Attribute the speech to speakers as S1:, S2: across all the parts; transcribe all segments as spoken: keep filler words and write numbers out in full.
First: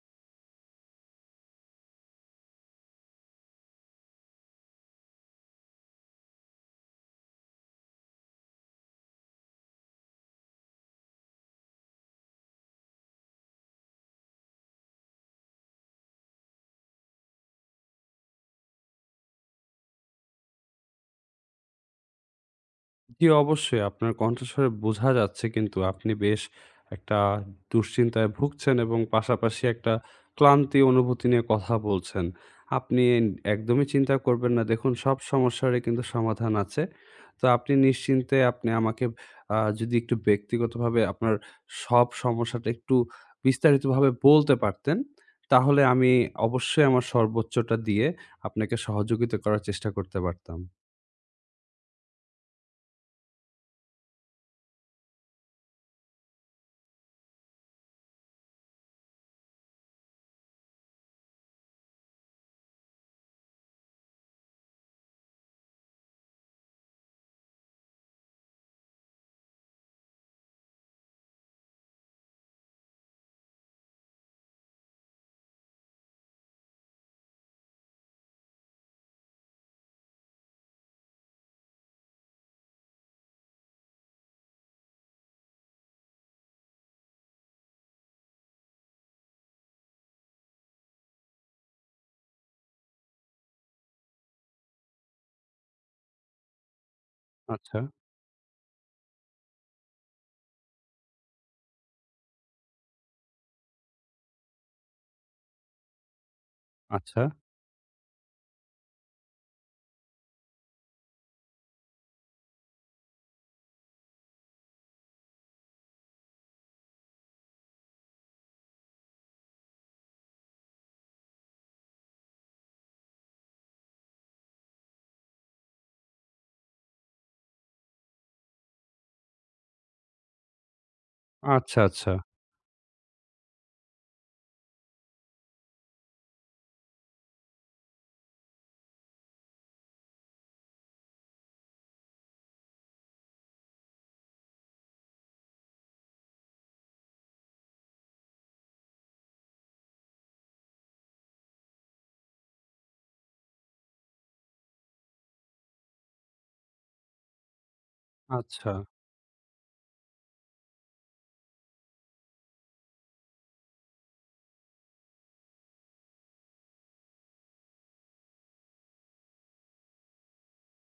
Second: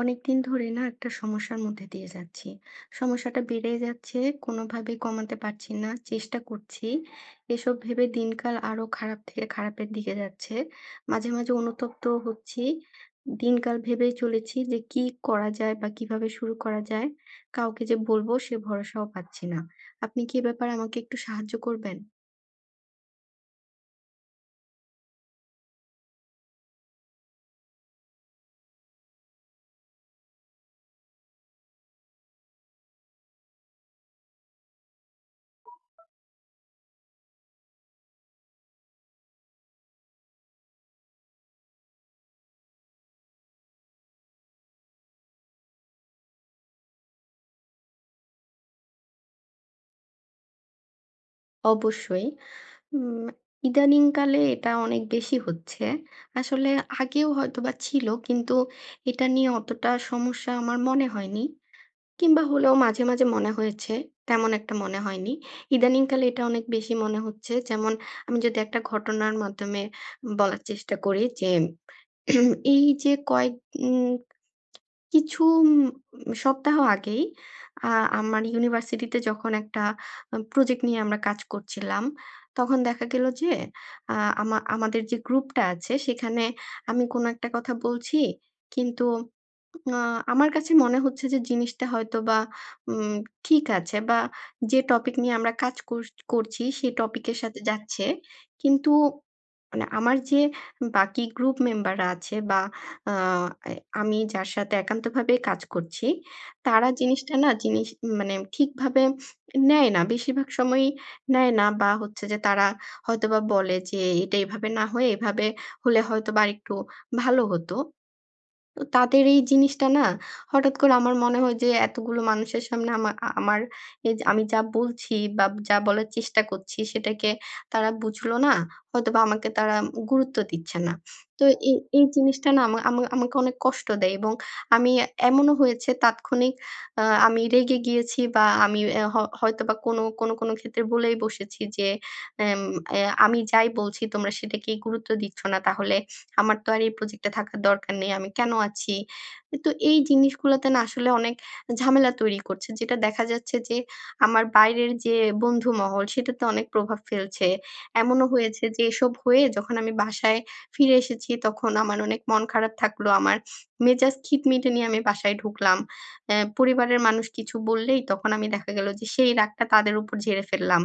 S1: অনেকদিন ধরে না একটা সমস্যার মধ্যে দিয়ে যাচ্ছি। সমস্যাটা বেড়েই যাচ্ছে, কোনোভাবেই কমাতে পারছি না। চেষ্টা করছি। এসব ভেবে দিনকাল আরো খারাপ থেকে খারাপের দিকে যাচ্ছে। মাঝে, মাঝে অনুতপ্ত হচ্ছি। দিনকাল ভেবেই চলেছি যে কি করা যায় বা কিভাবে শুরু করা যায়? কাউকে যে বলবো সে ভরসাও পাচ্ছি না। আপনি কি এ ব্যাপারে আমাকে একটু সাহায্য করবেন?
S2: জি, অবশ্যই আপনার কণ্ঠস্বরে বোঝা যাচ্ছে কিন্তু আপনি বেশ একটা দুশ্চিন্তায় ভুগছেন এবং পাশাপাশি একটা ক্লান্তি অনুভূতি নিয়ে কথা বলছেন। আপনি একদমই চিন্তা করবেন না। দেখুন সব সমস্যারই কিন্তু সমাধান আছে। তো আপনি নিশ্চিন্তে আপনি আমাকে আ যদি একটু ব্যক্তিগতভাবে আপনার সব সমস্যাটা একটু বিস্তারিতভাবে বলতে পারতেন, তাহলে আমি অবশ্যই আমার সর্বোচ্চটা দিয়ে আপনাকে সহযোগিতা করার চেষ্টা করতে পারতাম।
S1: অবশ্যই। উম ইদানিংকালে এটা অনেক বেশি হচ্ছে। আসলে আগেও হয়তোবা ছিল, কিন্তু এটা নিয়ে অতটা সমস্যা আমার মনে হয়নি। কিংবা হলেও মাঝে, মাঝে মনে হয়েছে। তেমন একটা মনে হয়নি। ইদানিংকালে এটা অনেক বেশি মনে হচ্ছে। যেমন আমি যদি একটা ঘটনার মাধ্যমে বলার চেষ্টা করি যে, এই যে কয়েক উম কিছু উম সপ্তাহ আগেই আ আমার ইউনিভার্সিটিতে যখন একটা আ প্রজেক্ট নিয়ে আমরা কাজ করছিলাম, তখন দেখা গেল যে আ আমা আমাদের যে গ্রুপটা আছে সেখানে আমি কোনো একটা কথা বলছি। কিন্তু আ আমার কাছে মনে হচ্ছে যে জিনিসটা হয়তোবা উম ঠিক আছে বা যে টপিক নিয়ে আমরা কাজ করছ করছি সেই টপিকের সাথে
S2: আচ্ছা,
S1: যাচ্ছে। কিন্তু মানে আমার যে বাকি গ্রুপ মেম্বাররা আছে বা আ এ আমি যার সাথে একান্তভাবে কাজ করছি, তারা
S2: আচ্ছা,
S1: জিনিসটা না জিনিস মানে ঠিকভাবে নেয় না। বেশিরভাগ সময়ই নেয় না বা হচ্ছে যে তারা হয়তোবা বলে যে, "এটা এভাবে না হয়ে এভাবে হলে হয়তোবা আরেকটু ভালো হতো।" তো তাদের এই জিনিসটা না হঠাৎ করে আমার মনে হয় যে এতগুলো মানুষের সামনে আমা আ আমার এই যে আমি যা বলছি বা যা বলার চেষ্টা করছি সেটাকে তারা বুঝলো না, হয়তোবা আমাকে তারা গুরুত্ব দিচ্ছে না। তো এই
S2: আচ্ছা,
S1: এই
S2: আচ্ছা।
S1: জিনিসটা না আমা আমা আমাকে অনেক কষ্ট দেয়, এবং আমি এমনও হয়েছে তাৎক্ষণিক আ আমি রেগে গিয়েছি বা আমি অ্যা হ হয়তোবা কোনো, কোনো, কোনো ক্ষেত্রে বলেই বসেছি যে, এম "অ্যা আমি যাই বলছি তোমরা সেটাকেই গুরুত্ব দিচ্ছ না। তাহলে আমার তো আর এই প্রজেক্টে থাকার দরকার নেই। আমি কেন আছি?" কিন্তু এই জিনিসগুলাতে না আসলে অনেক ঝামেলা তৈরি করছে। যেটা দেখা যাচ্ছে যে আমার বাইরের যে বন্ধু মহল সেটাতে অনেক প্রভাব ফেলছে। এমনও হয়েছে
S2: আচ্ছা।
S1: যে এসব হয়ে যখন আমি বাসায় ফিরে এসেছি তখন আমার অনেক মন খারাপ থাকলো। আমার মেজাজ খিটমিটে নিয়ে আমি বাসায় ঢুকলাম। অ্যা পরিবারের মানুষ কিছু বললেই তখন আমি দেখা গেল যে সেই রাগটা তাদের উপর ঝেড়ে ফেললাম।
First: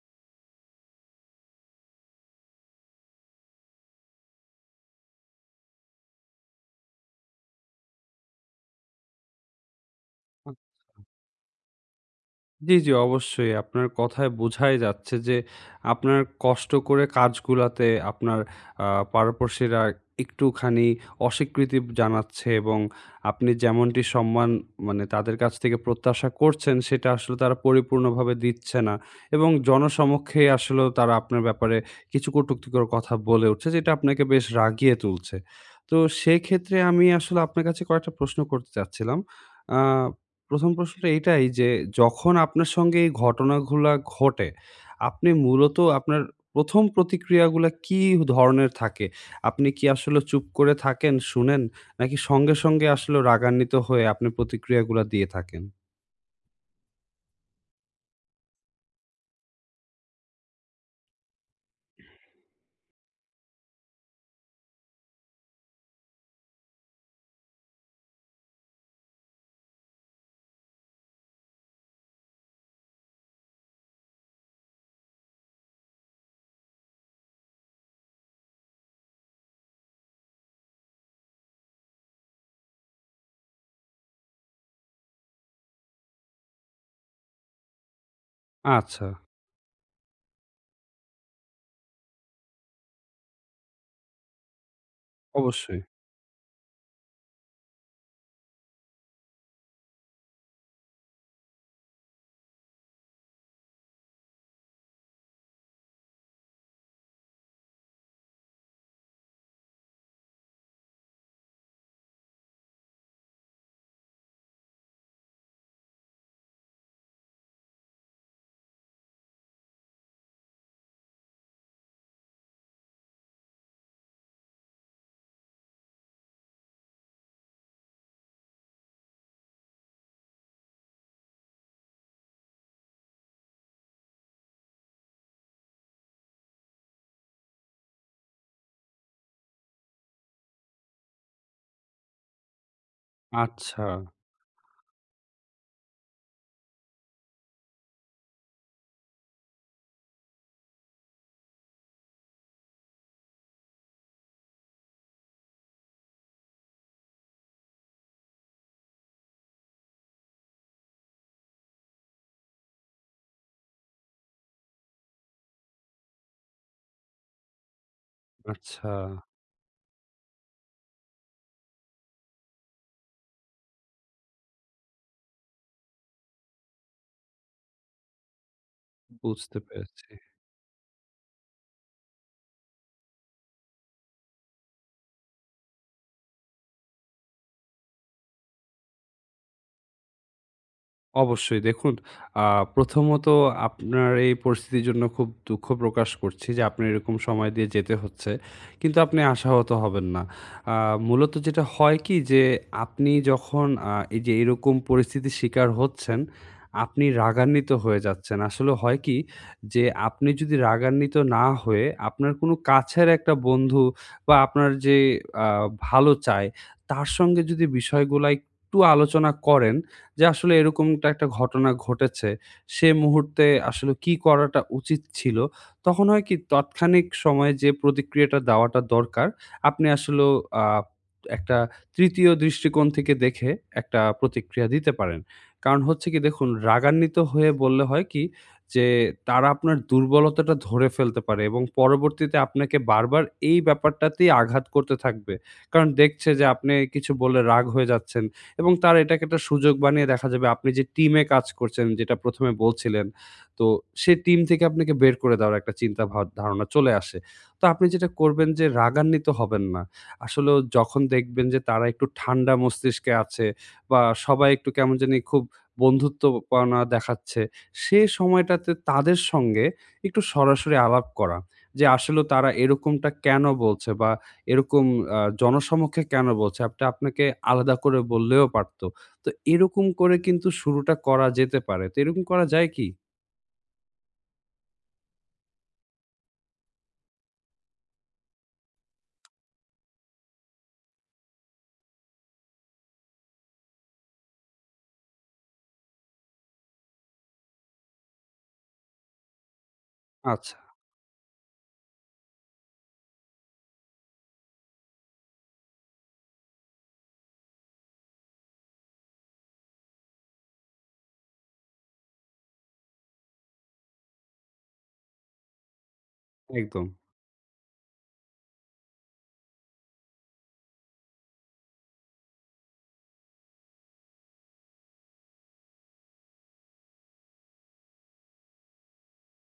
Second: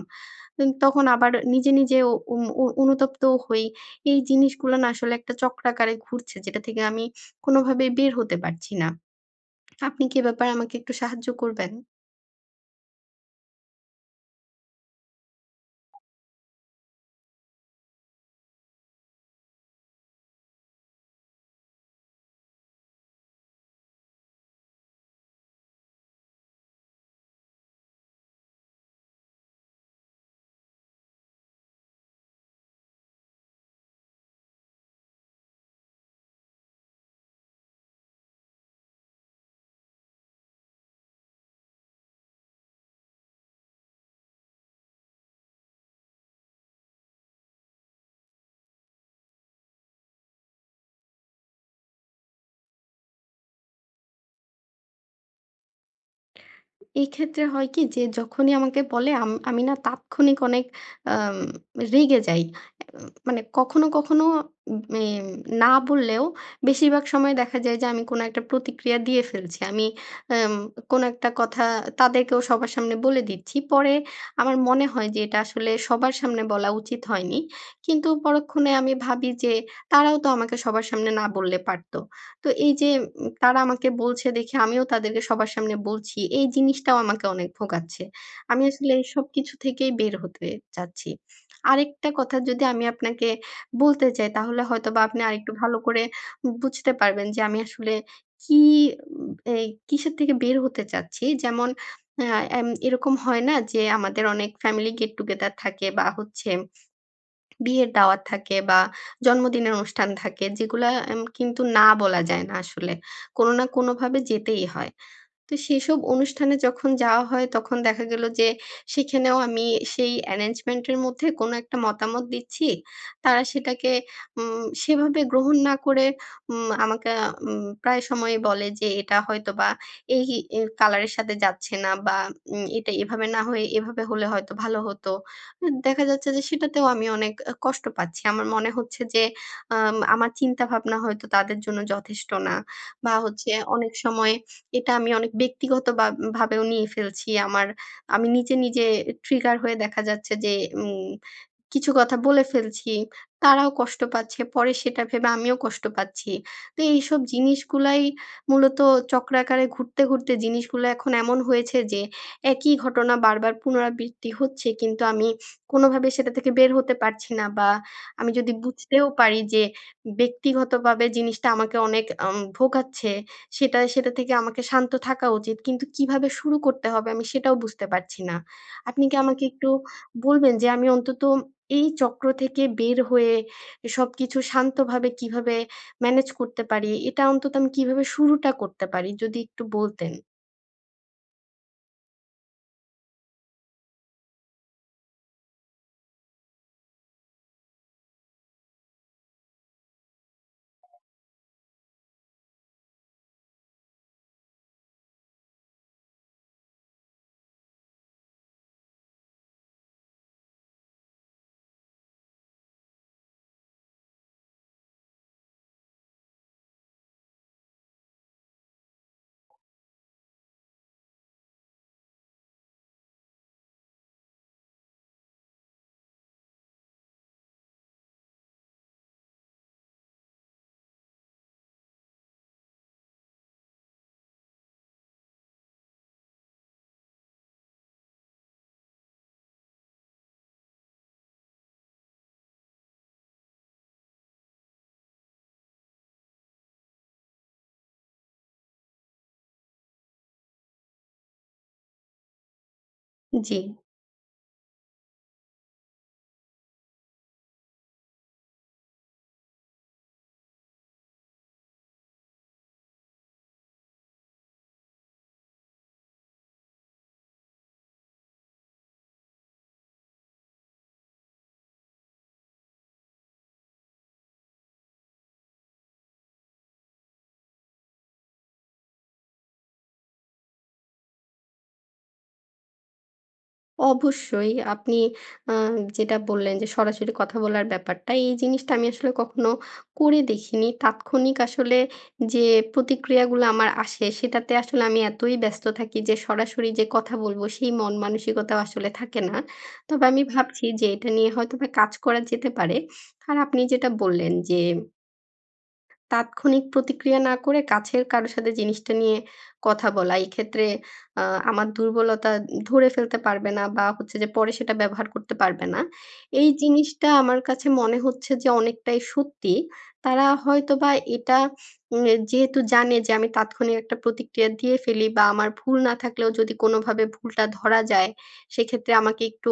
S1: উম তখন আবার নিজে, নিজে ও উম উ অনুতপ্তও হই। এই জিনিসগুলো না আসলে একটা চক্রাকারে ঘুরছে, যেটা থেকে আমি কোনোভাবেই বের হতে পারছি না। আপনি কি এ ব্যাপারে
S2: আ
S1: আমাকে একটু সাহায্য করবেন?
S2: জি, জি অবশ্যই। আপনার কথায় বোঝাই যাচ্ছে যে আপনার কষ্ট করে কাজগুলাতে আপনার আ পারপারসিরা একটুখানি অস্বীকৃতি জানাচ্ছে এবং আপনি যেমনটি সম্মান মানে তাদের কাছ থেকে প্রত্যাশা করছেন সেটা আসলে তারা পরিপূর্ণভাবে দিচ্ছে না। এবং জনসমক্ষে আসলেও তারা আপনার ব্যাপারে কিছু কটুক্তিকর কথা বলে উঠছে যেটা আপনাকে বেশ রাগিয়ে তুলছে। তো সেক্ষেত্রে আমি আসলে আপনার কাছে কয়েকটা প্রশ্ন করতে চাচ্ছিলাম। আ ১ম প্রশ্নটা এইটাই যে, যখন আপনার সঙ্গে এই ঘটনাগুলা ঘটে, আপনি মূলত আপনার প্রথম প্রতিক্রিয়াগুলা কি ধরনের থাকে? আপনি কি আসলে চুপ করে থাকেন, শুনেন? নাকি সঙ্গে, সঙ্গে আসলে রাগান্বিত হয়ে আপনি প্রতিক্রিয়াগুলা দিয়ে থাকেন?
S1: এক্ষেত্রে হয় কি যে যখনই আমাকে বলে আম আমি না তাৎক্ষণিক অনেক আম রেগে যাই। উম, মানে কখনো, কখনো এম না বললেও বেশিরভাগ সময় দেখা যায় যে আমি কোনো একটা প্রতিক্রিয়া দিয়ে ফেলছি। আমি আম কোনো একটা কথা তাদেরকেও সবার সামনে বলে দিচ্ছি। পরে আমার মনে হয় যে এটা আসলে সবার সামনে বলা উচিত হয়নি। কিন্তু পরক্ষণে আমি ভাবি যে তারাও তো আমাকে সবার সামনে না বললে পারত। তো এই যে তারা আমাকে বলছে দেখে আমিও তাদেরকে সবার সামনে বলছি। এই জিনিসটাও আমাকে অনেক ভোগাচ্ছে। আমি আসলে
S2: আচ্ছা,
S1: এসব কিছু থেকেই বের হতে চাচ্ছি। আরেকটা কথা যদি আমি আপনাকে বলতে চাই তাহলে হয়তোবা আপনি আরেকটু ভালো
S2: অবশ্যই।
S1: করে বুঝতে পারবেন যে আমি আসলে কি উম এই কিসের থেকে বের হতে চাচ্ছি। যেমন আ এম এরকম হয় না যে আমাদের অনেক ফ্যামিলি গেট টুগেদার থাকে বা হচ্ছে বিয়ের দাওয়াত থাকে বা জন্মদিনের অনুষ্ঠান থাকে, যেগুলা এম কিন্তু না বলা যায় না আসলে। কোনো না কোনোভাবে যেতেই হয়। তো সেসব অনুষ্ঠানে যখন যাওয়া হয় তখন দেখা গেল যে সেখানেও আমি সেই arrangement এর মধ্যে কোনো একটা মতামত দিচ্ছি। তারা সেটাকে উম সেভাবে গ্রহণ না করে উম আমাকে উম প্রায় সময়ই বলে যে এটা হয়তোবা এই এ কালার এর সাথে যাচ্ছে না, বা উম এটা এভাবে না হয়ে এভাবে হলে হয়তো ভালো হতো। উম দেখা যাচ্ছে যে সেটাতেও আমি অনেক আ কষ্ট পাচ্ছি। আমার মনে হচ্ছে যে আম আমার চিন্তাভাবনা হয়তো তাদের জন্য যথেষ্ট না। বা হচ্ছে
S2: আচ্ছা,
S1: অনেক সময় এটা আমি অনেক ব্যক্তিগত বা ভাবেও নিয়ে ফেলছি। আমার আমি নিজে, নিজে ট্রিগার হয়ে দেখা যাচ্ছে যে উম কিছু কথা বলে ফেলছি। তারাও কষ্ট পাচ্ছে। পরে সেটা ভেবে আমিও কষ্ট পাচ্ছি। তো এইসব জিনিসগুলাই মূলত চক্রাকারে ঘুরতে, ঘুরতে জিনিসগুলো এখন এমন হয়েছে যে একই ঘটনা বারবার পুনরাবৃত্তি হচ্ছে, কিন্তু আমি কোনোভাবে সেটা থেকে বের হতে পারছি না। বা আমি যদি
S2: আচ্ছা
S1: বুঝতেও পারি যে ব্যক্তিগতভাবে জিনিসটা আমাকে অনেক আম ভোগাচ্ছে, সেটা সেটা থেকে আমাকে শান্ত থাকা উচিত, কিন্তু কিভাবে শুরু করতে হবে আমি সেটাও বুঝতে পারছি না। আপনি কি আমাকে
S2: বুঝতে
S1: একটু
S2: পেরেছি।
S1: বলবেন যে আমি অন্তত এই চক্র থেকে বের হয়ে সবকিছু শান্তভাবে কিভাবে ম্যানেজ করতে পারি? এটা অন্তত আমি কিভাবে শুরুটা করতে পারি, যদি একটু বলতেন?
S2: অবশ্যই দেখুন, আ প্রথমত আপনার এই পরিস্থিতির জন্য খুব দুঃখ প্রকাশ করছি যে আপনার এরকম সময় দিয়ে যেতে হচ্ছে। কিন্তু আপনি আশাহত হবেন না। আ মূলত যেটা হয় কি যে আপনি যখন আ এই যে এরকম পরিস্থিতির শিকার হচ্ছেন, আপনি রাগান্বিত হয়ে যাচ্ছেন। আসলে হয় কি যে আপনি যদি রাগান্বিত না হয়ে আপনার কোনো কাছের একটা বন্ধু বা আপনার যে আ ভালো চায় তার সঙ্গে যদি বিষয়গুলা একটু আলোচনা করেন যে আসলে এরকমটা একটা ঘটনা ঘটেছে। সে মুহূর্তে আসলে কি করাটা উচিত ছিল? তখন হয় কি তাৎক্ষণিক সময়ে যে প্রতিক্রিয়াটা দেওয়াটা দরকার, আপনি আসলেও আ একটা তৃতীয় দৃষ্টিকোণ থেকে দেখে একটা প্রতিক্রিয়া দিতে পারেন। কারণ হচ্ছে কি দেখুন, রাগান্বিত হয়ে বললে হয় কি যে তারা আপনার দুর্বলতাটা ধরে ফেলতে পারে এবং পরবর্তীতে আপনাকে বারবার এই ব্যাপারটাতেই আঘাত করতে থাকবে। কারণ দেখছে যে আপনি কিছু বলে রাগ হয়ে যাচ্ছেন। এবং তার এটাকে একটা সুযোগ বানিয়ে দেখা যাবে আপনি যে টিমে কাজ করছেন, যেটা প্রথম এ বলছিলেন।
S1: জি।
S2: তো সে টিম থেকে আপনাকে বের করে দেওয়ার একটা চিন্তা ভাব ধারণা চলে আসে। তো আপনি যেটা করবেন যে রাগান্বিত হবেন না। আসলেও যখন দেখবেন যে তারা একটু ঠান্ডা মস্তিষ্কে আছে বা সবাই একটু কেমন জানি খুব বন্ধুত্বপনা দেখাচ্ছে, সে সময়টাতে তাদের সঙ্গে একটু সরাসরি আলাপ করা। যে আসলেও তারা এরকমটা কেন বলছে বা এরকম আ জনসমক্ষে কেন বলছে? আপটা আপনাকে আলাদা করে বললেও পারত। তো এরকম করে কিন্তু শুরুটা করা যেতে পারে। তো এরকম করা যায় কি?
S1: অবশ্যই। আপনি আ যেটা বললেন যে সরাসরি কথা বলার ব্যাপারটা, এই জিনিসটা আমি আসলে কখনো করে দেখিনি। তাৎক্ষণিক আসলে যে প্রতিক্রিয়াগুলো আমার আসে সেটাতে আসলে আমি এতই ব্যস্ত থাকি যে সরাসরি যে কথা বলব সেই মন মানসিকতাও আসলে থাকে না। তবে আমি
S2: আচ্ছা,
S1: ভাবছি যে এটা নিয়ে হয়তোবা কাজ করা যেতে পারে। আর আপনি যেটা বললেন যে তাৎক্ষণিক প্রতিক্রিয়া না করে কাছের কারো সাথে জিনিসটা নিয়ে কথা বলা। এক্ষেত্রে আ আমার দুর্বলতা ধরে ফেলতে পারবে না, বা হচ্ছে যে পরে সেটা ব্যবহার করতে পারবে না। এই
S2: একদম,
S1: জিনিসটা আমার কাছে মনে হচ্ছে যে অনেকটাই সত্যি। তারা হয়তোবা এটা উম যেহেতু জানে যে আমি তাৎক্ষণিক একটা প্রতিক্রিয়া দিয়ে ফেলি বা আমার ভুল না থাকলেও যদি কোনোভাবে ভুলটা ধরা যায়, সেক্ষেত্রে আমাকে একটু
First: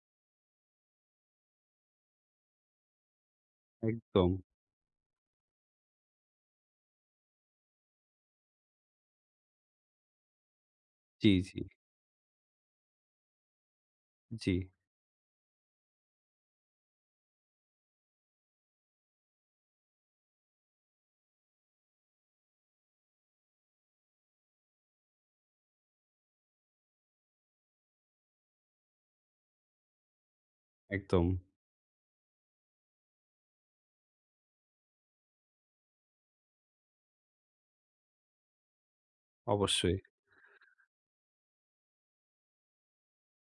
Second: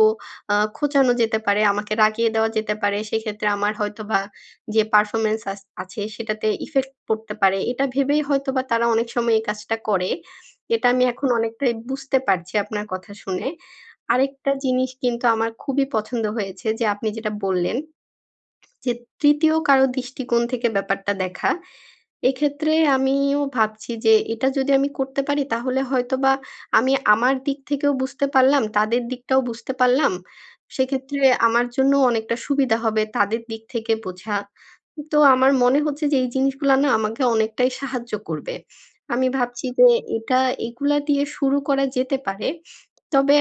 S1: আ খোঁচানো যেতে পারে, আমাকে রাগিয়ে দেওয়া যেতে পারে। সেক্ষেত্রে আমার হয়তোবা
S2: একদম।
S1: যে পারফরম্যান্স আস আছে সেটাতে ইফেক্ট পড়তে পারে। এটা ভেবেই হয়তোবা তারা অনেক সময় এই কাজটা করে। এটা আমি এখন
S2: জি, জি,
S1: অনেকটাই বুঝতে পারছি আপনার কথা শুনে।
S2: জি,
S1: আরেকটা জিনিস কিন্তু আমার খুবই পছন্দ হয়েছে যে আপনি যেটা বললেন যে তৃতীয় কারো দৃষ্টিকোণ থেকে ব্যাপারটা দেখা। এক্ষেত্রে আমিও ভাবছি যে এটা যদি আমি করতে পারি তাহলে হয়তোবা আমি আমার দিক থেকেও বুঝতে পারলাম, তাদের দিকটাও বুঝতে পারলাম। সেক্ষেত্রে
S2: একদম।
S1: আমার জন্য অনেকটা সুবিধা হবে তাদের দিক থেকে বোঝা। তো আমার মনে হচ্ছে যে এই জিনিসগুলা না আমাকে অনেকটাই সাহায্য করবে। আমি ভাবছি যে
S2: অবশ্যই।
S1: এটা এগুলা দিয়ে শুরু করা যেতে পারে। তবে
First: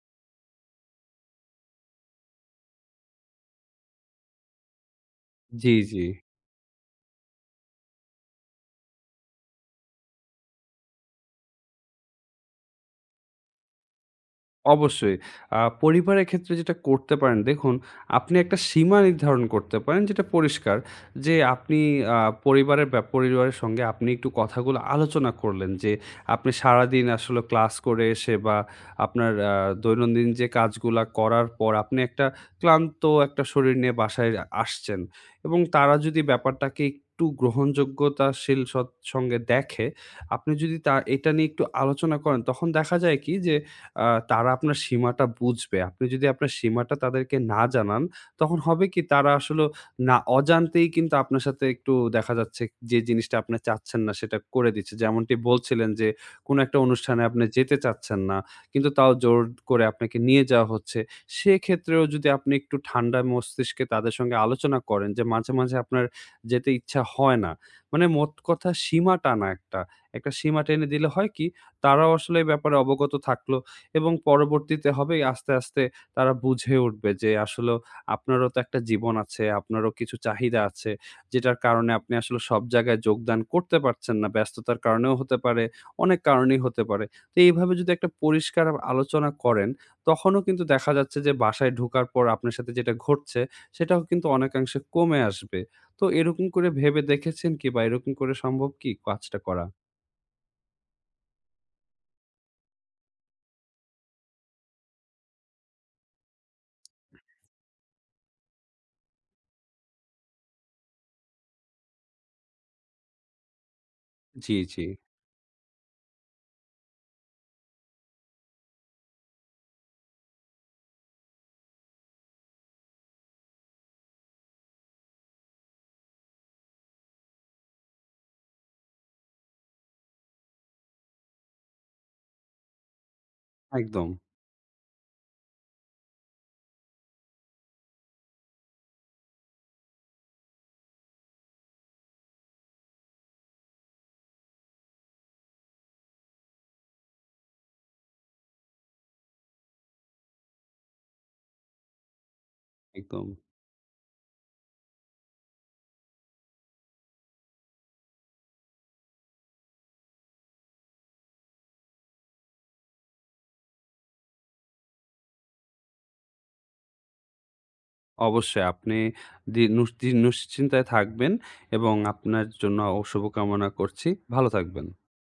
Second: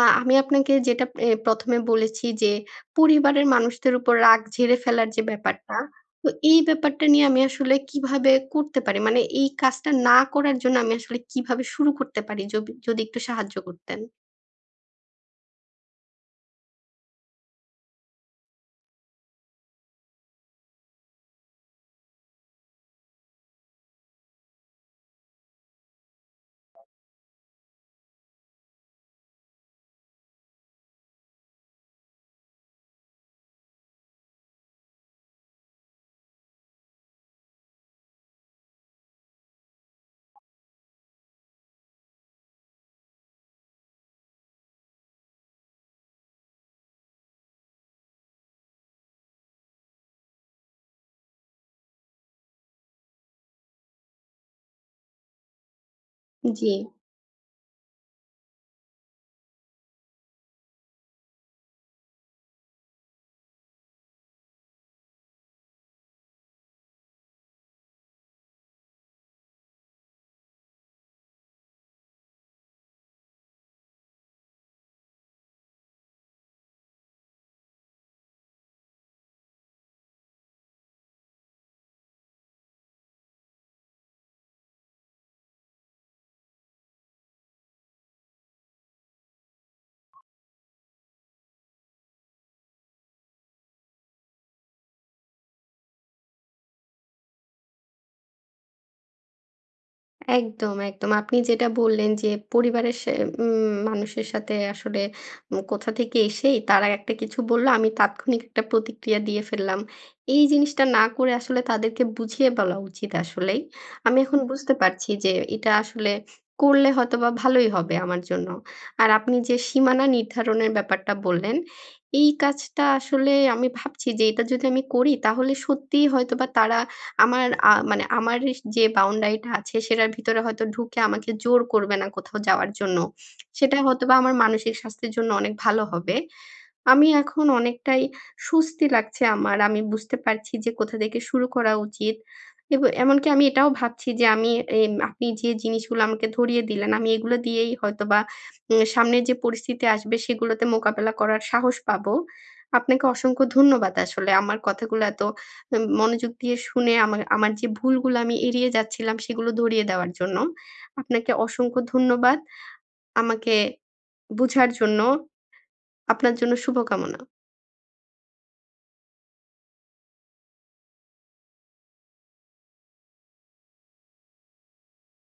S1: আ আমি আপনাকে যেটা এ প্রথম এ বলেছি যে পরিবারের মানুষদের উপর রাগ ঝেড়ে ফেলার যে
S2: জি,
S1: ব্যাপারটা,
S2: জি।
S1: তো এই ব্যাপারটা নিয়ে আমি আসলে কিভাবে করতে পারি? মানে এই কাজটা না করার জন্য আমি আসলে কিভাবে শুরু করতে পারি? জবি যদি একটু সাহায্য করতেন।
S2: অবশ্যই। আ পরিবারের ক্ষেত্রে যেটা করতে পারেন, দেখুন আপনি একটা সীমা নির্ধারণ করতে পারেন যেটা পরিষ্কার যে আপনি আ পরিবারের ব্যা পরিবারের সঙ্গে আপনি একটু কথাগুলো আলোচনা করলেন যে আপনি সারাদিন আসলে ক্লাস করে এসে বা আপনার আ দৈনন্দিন যে কাজগুলা করার পর আপনি একটা ক্লান্ত একটা শরীর নিয়ে বাসায় আ আসছেন এবং তারা যদি ব্যাপারটাকে একটু গ্রহণযোগ্যতাশীল সৎ সঙ্গে দেখে, আপনি যদি তা এটা নিয়ে একটু আলোচনা করেন তখন দেখা যায় কি যে আ তারা আপনার সীমাটা বুঝবে। আপনি যদি আপনার সীমাটা তাদেরকে না জানান, তখন হবে কি তারা আসলেও না অজান্তেই কিন্তু আপনার সাথে একটু দেখা যাচ্ছে যে জিনিসটা আপনি চাচ্ছেন না সেটা করে দিচ্ছে। যেমনটি বলছিলেন যে কোনো
S1: জি।
S2: একটা অনুষ্ঠানে আপনি যেতে চাচ্ছেন না। কিন্তু তাও জোর করে আপনাকে নিয়ে যাওয়া হচ্ছে। সেক্ষেত্রেও যদি আপনি একটু ঠান্ডা মস্তিষ্কে তাদের সঙ্গে আলোচনা করেন যে মাঝে, মাঝে আপনার যেতে ইচ্ছা হয় না। মানে মোট কথা সীমা টানা একটা। একটা সীমা টেনে দিলে হয় কি তারাও আসলে এই ব্যাপারে অবগত থাকলো। এবং পরবর্তীতে হবে আস্তে, আস্তে তারা বুঝে উঠবে যে আসলেও আপনারও তো একটা জীবন আছে, আপনারও কিছু চাহিদা আছে। যেটার কারণে আপনি আসলে সব জায়গায় যোগদান করতে পারছেন না। ব্যস্ততার কারণেও হতে পারে, অনেক কারণেই হতে পারে। তো এইভাবে যদি একটা পরিষ্কার আলোচনা করেন, তখনও কিন্তু দেখা যাচ্ছে যে বাসায় ঢোকার পর আপনার সাথে যেটা ঘটছে, সেটাও কিন্তু অনেকাংশে কমে আসবে। তো এরকম করে ভেবে দেখেছেন কি বা এরকম করে সম্ভব কি কাজটা করা?
S1: একদম, একদম। আপনি যেটা বললেন যে পরিবারের সে উম মানুষের সাথে আসলে উম কোথা থেকে এসেই তারা একটা কিছু বলল, আমি তাৎক্ষণিক একটা প্রতিক্রিয়া দিয়ে ফেললাম। এই জিনিসটা না করে আসলে তাদেরকে বুঝিয়ে বলা উচিত আসলেই। আমি এখন
S2: জি,
S1: বুঝতে
S2: জি।
S1: পারছি যে এটা আসলে করলে হয়তোবা ভালোই হবে আমার জন্য। আর আপনি যে সীমানা নির্ধারণের ব্যাপারটা বললেন, এই কাজটা আসলে আমি ভাবছি যে এটা যদি আমি করি তাহলে সত্যিই হয়তোবা তারা আমার আ মানে আমার যে boundary টা আছে সেটার ভিতরে হয়তো ঢুকে আমাকে জোর করবে না কোথাও যাওয়ার জন্য। সেটা
S2: একদম,
S1: হয়তোবা আমার মানসিক স্বাস্থ্যের জন্য অনেক ভালো হবে। আমি এখন অনেকটাই স্বস্তি লাগছে আমার। আমি বুঝতে পারছি যে কোথা থেকে শুরু করা উচিত। এব এমনকি আমি এটাও ভাবছি যে আমি এম আপনি যে জিনিসগুলো আমাকে ধরিয়ে দিলেন, আমি এগুলো দিয়েই হয়তোবা উম সামনের যে পরিস্থিতি আসবে সেগুলোতে মোকাবেলা করার সাহস পাবো। আপনাকে
S2: একদম।
S1: অসংখ্য ধন্যবাদ, আসলে আমার কথাগুলো এত উম মনোযোগ দিয়ে শুনে আমা আমার যে ভুলগুলো আমি এড়িয়ে যাচ্ছিলাম সেগুলো ধরিয়ে দেওয়ার জন্য। আপনাকে অসংখ্য ধন্যবাদ আমাকে বুঝার জন্য। আপনার জন্য শুভকামনা।
S2: অবশ্যই আপনি দি নুস জি নিশ্চিন্তায় থাকবেন এবং আপনার জন্য ও শুভকামনা করছি। ভালো থাকবেন।